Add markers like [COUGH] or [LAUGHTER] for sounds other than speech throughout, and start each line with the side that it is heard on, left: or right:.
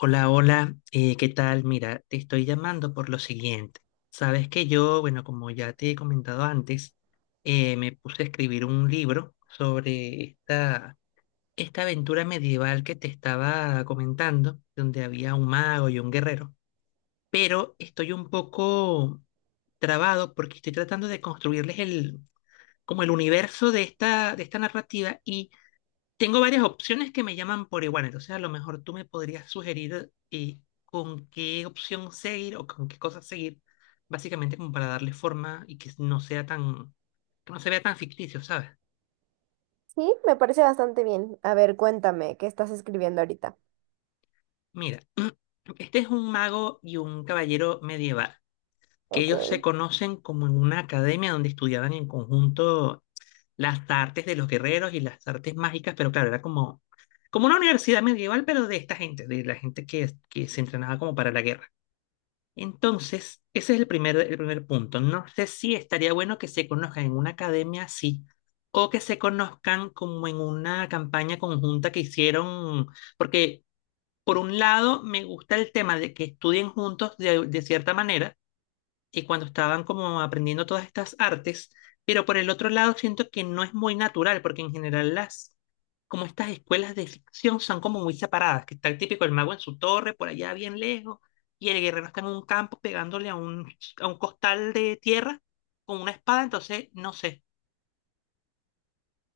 left: Hola, hola, ¿qué tal? Mira, te estoy llamando por lo siguiente. Sabes que yo, bueno, como ya te he comentado antes, me puse a escribir un libro sobre esta aventura medieval que te estaba comentando, donde había un mago y un guerrero, pero estoy un poco trabado porque estoy tratando de construirles como el universo de de esta narrativa y tengo varias opciones que me llaman por igual, entonces a lo mejor tú me podrías sugerir con qué opción seguir o con qué cosas seguir, básicamente como para darle forma y que no sea tan, que no se vea tan ficticio, ¿sabes?
right: Sí, me parece bastante bien. A ver, cuéntame, ¿qué estás escribiendo ahorita?
left: Mira, [CLEARS THROAT] este es un mago y un caballero medieval, que
right: Ok.
left: ellos se conocen como en una academia donde estudiaban en conjunto las artes de los guerreros y las artes mágicas, pero claro, era como, como una universidad medieval, pero de esta gente, de la gente que se entrenaba como para la guerra. Entonces, ese es el primer punto. No sé si estaría bueno que se conozcan en una academia así o que se conozcan como en una campaña conjunta que hicieron, porque por un lado me gusta el tema de que estudien juntos de cierta manera, y cuando estaban como aprendiendo todas estas artes, pero por el otro lado siento que no es muy natural, porque en general como estas escuelas de ficción son como muy separadas, que está el típico el mago en su torre, por allá bien lejos, y el guerrero está en un campo pegándole a a un costal de tierra con una espada, entonces no sé.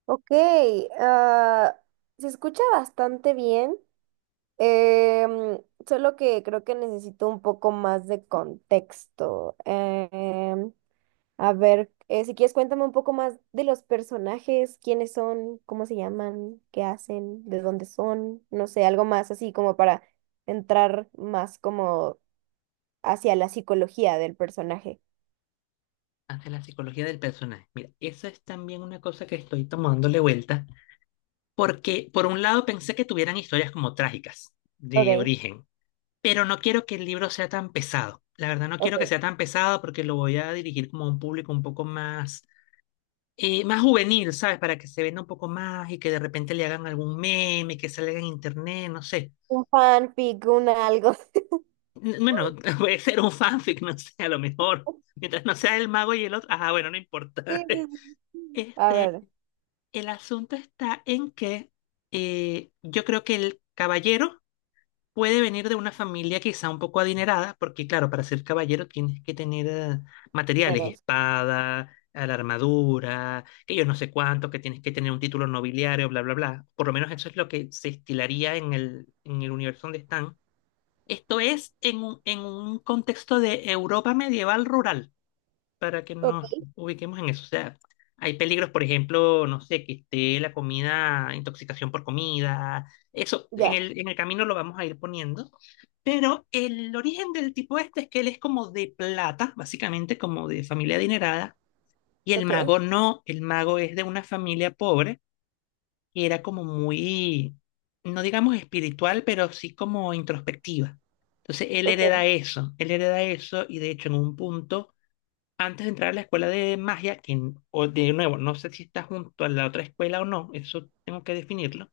right: Ok, ah, se escucha bastante bien, em, solo que creo que necesito un poco más de contexto. Si quieres cuéntame un poco más de los personajes, quiénes son, cómo se llaman, qué hacen, de dónde son, no sé, algo más así como para entrar más como hacia la psicología del personaje.
left: Ante la psicología del personaje. Mira, esa es también una cosa que estoy tomándole vuelta, porque por un lado pensé que tuvieran historias como trágicas de
right: Ok,
left: origen, pero no quiero que el libro sea tan pesado. La verdad, no quiero que
right: ok.
left: sea tan pesado porque lo voy a dirigir como a un público un poco más, más juvenil, ¿sabes? Para que se venda un poco más y que de repente le hagan algún meme, que salga en internet, no sé.
right: Un fanfic, un algo.
left: Bueno, [LAUGHS] puede ser un fanfic, no sé, a lo mejor.
right: [LAUGHS]
left: Mientras no sea el mago y el otro. Ajá, bueno, no importa.
right: Sí,
left: [LAUGHS]
right: sí, sí. [LAUGHS] A
left: Este,
right: ver,
left: el asunto está en que yo creo que el caballero puede venir de una familia quizá un poco adinerada, porque claro, para ser caballero tienes que tener materiales,
right: primero.
left: espada, a la armadura, que yo no sé cuánto, que tienes que tener un título nobiliario, bla, bla, bla. Por lo menos eso es lo que se estilaría en en el universo donde están. Esto es en en un contexto de Europa medieval rural para que
right: Ok,
left: nos ubiquemos en eso. O sea, hay peligros, por ejemplo, no sé, que esté la comida, intoxicación por comida. Eso en
right: ya,
left: en el camino lo vamos a ir poniendo. Pero el origen del tipo este es que él es como de plata, básicamente como de familia adinerada, y el
right: ok,
left: mago no, el mago es de una familia pobre, que era como muy, no digamos espiritual, pero sí como introspectiva. Entonces
right: ok,
left: él hereda eso, y de hecho en un punto antes de entrar a la escuela de magia, que o de nuevo, no sé si está junto a la otra escuela o no, eso tengo que definirlo.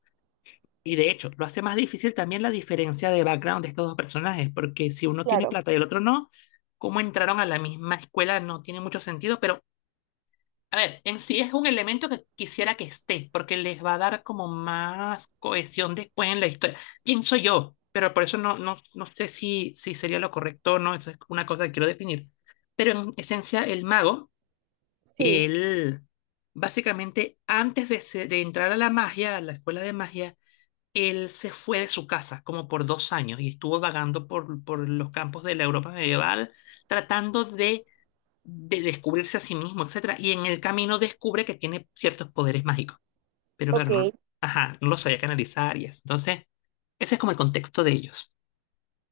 left: Y de hecho, lo hace más difícil también la diferencia de background de estos dos personajes, porque si uno tiene
right: claro,
left: plata y el otro no, cómo entraron a la misma escuela no tiene mucho sentido, pero a ver, en sí es un elemento que quisiera que esté, porque les va a dar como más cohesión después en la historia. Pienso yo, pero por eso no sé si sería lo correcto o no, eso es una cosa que quiero definir. Pero en esencia, el mago
right: sí,
left: él, básicamente, de entrar a la magia, a la escuela de magia, él se fue de su casa como por 2 años y estuvo vagando por los campos de la Europa medieval, tratando de descubrirse a sí mismo, etcétera. Y en el camino descubre que tiene ciertos poderes mágicos, pero claro,
right: ok,
left: no, ajá, no lo sabía canalizar y eso. Entonces, ese es como el contexto de ellos.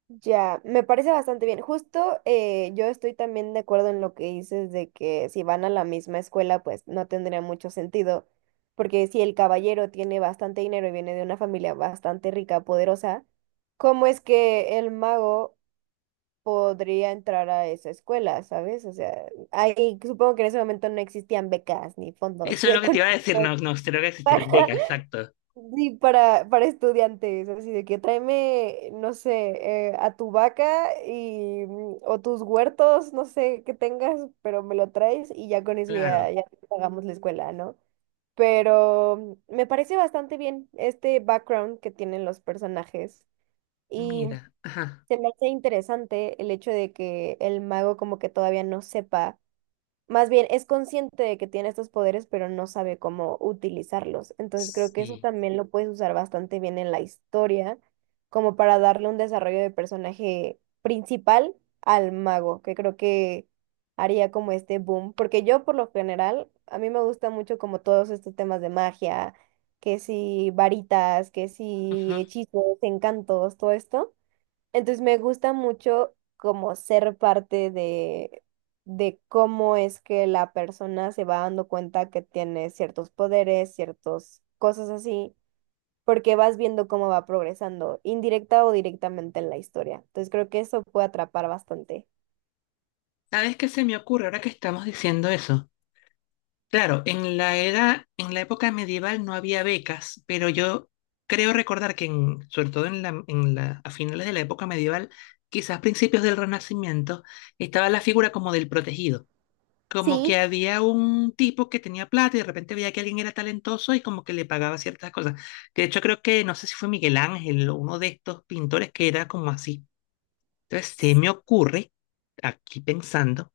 right: ya, me parece bastante bien. Justo yo estoy también de acuerdo en lo que dices de que si van a la misma escuela, pues no tendría mucho sentido, porque si el caballero tiene bastante dinero y viene de una familia bastante rica, poderosa, ¿cómo es que el mago podría entrar a esa escuela? ¿Sabes? O sea, ahí supongo que en ese momento no existían becas ni fondos
left: Eso es lo que te iba a decir,
right: económicos
left: no, no, creo que
right: para,
left: existieran becas, exacto.
right: [LAUGHS] ni para estudiantes, así de que tráeme, no sé, a tu vaca y, mm, o tus huertos, no sé, que tengas, pero me lo traes y ya con eso ya,
left: Claro,
right: ya te pagamos la escuela, ¿no? Pero mm, me parece bastante bien este background que tienen los personajes. Y
left: mira, ajá,
right: se me hace interesante el hecho de que el mago como que todavía no sepa, más bien es consciente de que tiene estos poderes, pero no sabe cómo utilizarlos. Entonces creo que eso
left: sí.
right: también lo puedes usar bastante bien en la historia, como para darle un desarrollo de personaje principal al mago, que creo que haría como este boom, porque yo por lo general, a mí me gusta mucho como todos estos temas de magia, que si varitas, que si hechizos, encantos, todo esto. Entonces me gusta mucho como ser parte de cómo es que la persona se va dando cuenta que tiene ciertos poderes, ciertas cosas así, porque vas viendo cómo va progresando, indirecta o directamente en la historia. Entonces creo que eso puede atrapar bastante.
left: ¿Sabes qué se me ocurre ahora que estamos diciendo eso? Claro, en la era, en la época medieval no había becas, pero yo creo recordar que sobre todo en a finales de la época medieval, quizás principios del Renacimiento, estaba la figura como del protegido, como
right: Sí,
left: que había un tipo que tenía plata y de repente veía que alguien era talentoso y como que le pagaba ciertas cosas. Que de hecho creo que, no sé si fue Miguel Ángel o uno de estos pintores que era como así. Entonces, se me ocurre, aquí pensando,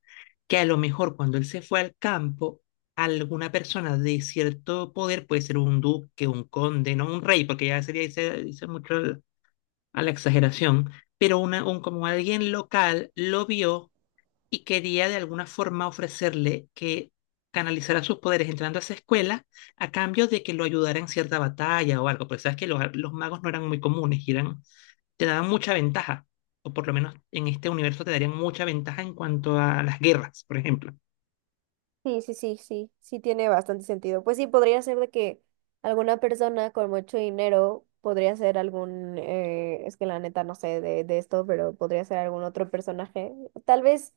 left: que a lo mejor cuando él se fue al campo, alguna persona de cierto poder, puede ser un duque, un conde, no un rey, porque ya sería, dice mucho a la exageración, pero como alguien local lo vio y quería de alguna forma ofrecerle que canalizara sus poderes entrando a esa escuela a cambio de que lo ayudara en cierta batalla o algo, porque sabes que los magos no eran muy comunes, y eran, te daban mucha ventaja, o por lo menos en este universo te darían mucha ventaja en cuanto a las guerras, por ejemplo.
right: sí, sí, sí, sí, sí tiene bastante sentido. Pues sí, podría ser de que alguna persona con mucho dinero podría ser algún, es que la neta no sé de esto, pero podría ser algún otro personaje, tal vez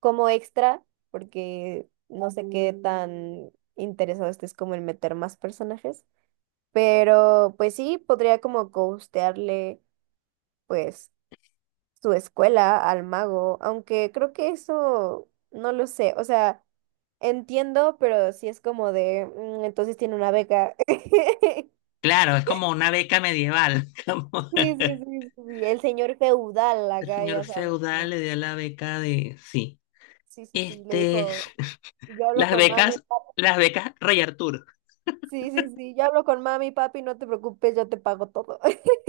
right: como extra, porque no sé qué Mm. tan interesado estés como en meter más personajes, pero pues sí, podría como ghostearle, pues su escuela al mago, aunque creo que eso no lo sé, o sea, entiendo, pero sí es como de, "Mm, entonces tiene una beca." [LAUGHS]
left: Claro, es como una beca medieval. [LAUGHS] Como
right: Sí, sí, sí, sí, sí, el señor feudal
left: el
right: acá,
left: señor
right: ya sabes, ¿no?
left: feudal le dio la beca de... Sí.
right: Sí, sí, sí, le
left: Este,
right: dijo, "Yo hablo
left: las
right: con mami,
left: becas,
right: papi".
left: las becas Rey Arturo.
right: Sí, sí, sí, yo hablo con mami, papi, no te preocupes, yo te pago todo. [LAUGHS]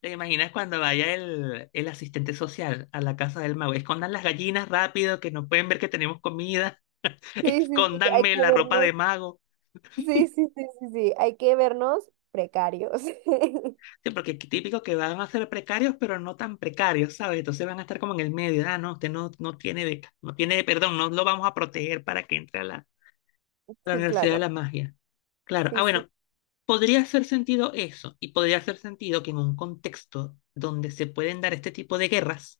left: ¿Te imaginas cuando vaya el asistente social a la casa del mago? Escondan las gallinas rápido, que no pueden ver que tenemos comida. [LAUGHS]
right: Sí, sí, sí, hay que
left: Escóndanme la ropa de
right: vernos.
left: mago.
right: Sí, sí, sí, sí, sí, hay que vernos precarios. [LAUGHS]
left: Sí, porque es típico que van a ser precarios, pero no tan precarios, ¿sabes? Entonces van a estar como en el medio. Ah, usted no, no tiene beca, no tiene, perdón, no lo vamos a proteger para que entre a a la
right: Sí,
left: Universidad de
right: claro.
left: la Magia. Claro. Ah,
right: Sí, sí.
left: bueno, podría hacer sentido eso, y podría hacer sentido que en un contexto donde se pueden dar este tipo de guerras,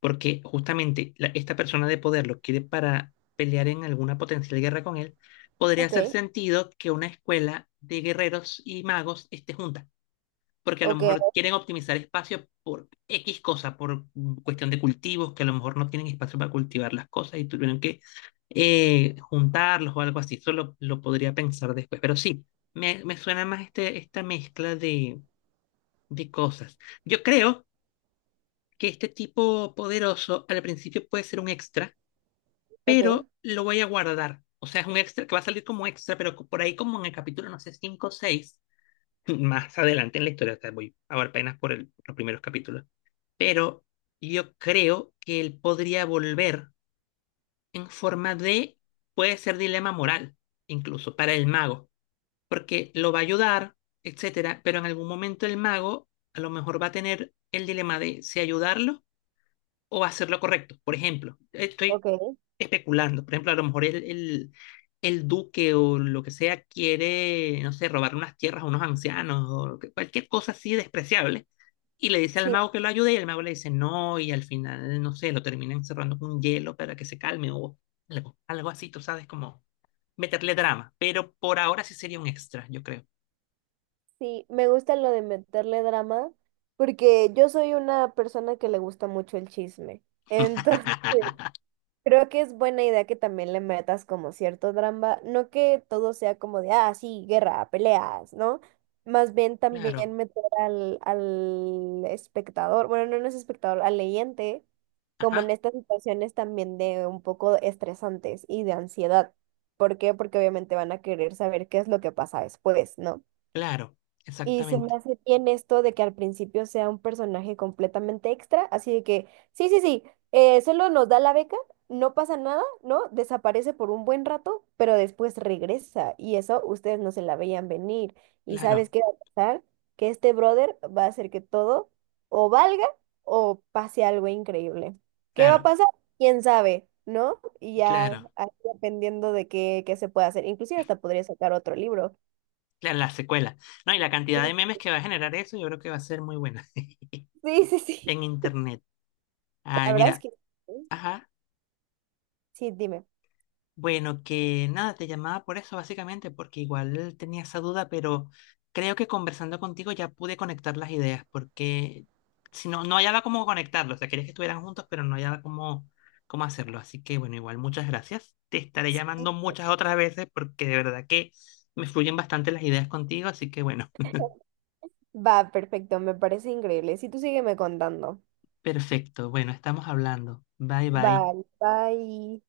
left: porque justamente esta persona de poder lo quiere para pelear en alguna potencial guerra con él, podría
right: Ok,
left: hacer sentido que una escuela de guerreros y magos esté junta, porque a lo
right: ok,
left: mejor quieren optimizar espacio por X cosa, por cuestión de cultivos, que a lo mejor no tienen espacio para cultivar las cosas y tuvieron que juntarlos o algo así. Eso lo podría pensar después, pero sí, me suena más esta mezcla de cosas. Yo creo que este tipo poderoso al principio puede ser un extra,
right: ok,
left: pero lo voy a guardar. O sea, es un extra que va a salir como extra, pero por ahí como en el capítulo, no sé, 5 o 6, [LAUGHS] más adelante en la historia, o voy a ver apenas por los primeros capítulos. Pero yo creo que él podría volver en forma de, puede ser dilema moral, incluso para el mago, porque lo va a ayudar, etcétera, pero en algún momento el mago a lo mejor va a tener el dilema de si ayudarlo o hacer lo correcto. Por ejemplo, estoy
right: ok.
left: especulando, por ejemplo, a lo mejor el duque o lo que sea quiere, no sé, robar unas tierras a unos ancianos o cualquier cosa así despreciable. Y le dice al
right: Sí,
left: mago que lo ayude y el mago le dice no y al final, no sé, lo termina encerrando con hielo para que se calme o algo, algo así, tú sabes, como meterle drama. Pero por ahora sí sería un extra, yo creo.
right: sí, me gusta lo de meterle drama, porque yo soy una persona que le gusta mucho el chisme. Entonces, [LAUGHS] creo que es buena idea que también le metas como cierto drama, no que todo sea como de, ah, sí, guerra, peleas, ¿no? Más bien
left: Claro,
right: también meter al espectador, bueno, no, no es espectador, al leyente, como en
left: ajá,
right: estas situaciones también de un poco estresantes y de ansiedad. ¿Por qué? Porque obviamente van a querer saber qué es lo que pasa después, ¿no?
left: claro,
right: Y se me
left: exactamente.
right: hace bien esto de que al principio sea un personaje completamente extra, así de que, sí, sí, sí, solo nos da la beca, no pasa nada, ¿no? Desaparece por un buen rato, pero después regresa y eso ustedes no se la veían venir. ¿Y
left: Claro,
right: sabes qué va a pasar? Que este brother va a hacer que todo o valga o pase algo increíble. ¿Qué va a
left: claro,
right: pasar? ¿Quién sabe? ¿No? Y ya
left: claro.
right: ahí dependiendo de qué, qué se pueda hacer. Inclusive hasta podría sacar otro libro.
left: Claro, la secuela. No, y la cantidad
right: Sí,
left: de memes que va a generar eso, yo creo que va a ser muy buena
right: sí, sí.
left: [LAUGHS]
right: Sí.
left: en internet.
right: La
left: Ay,
right: verdad es
left: mira,
right: que sí.
left: ajá.
right: Sí, dime.
left: Bueno, que nada, te llamaba por eso básicamente, porque igual tenía esa duda, pero creo que conversando contigo ya pude conectar las ideas, porque si no, no hallaba cómo conectarlo. O sea, quería que estuvieran juntos, pero no hallaba cómo hacerlo. Así que bueno, igual muchas gracias. Te estaré
right: Sí.
left: llamando muchas otras veces porque de verdad que me fluyen bastante las ideas contigo, así que bueno.
right: Va, perfecto, me parece increíble. Si tú sígueme contando.
left: Perfecto, bueno, estamos hablando. Bye bye.
right: Vale, bye.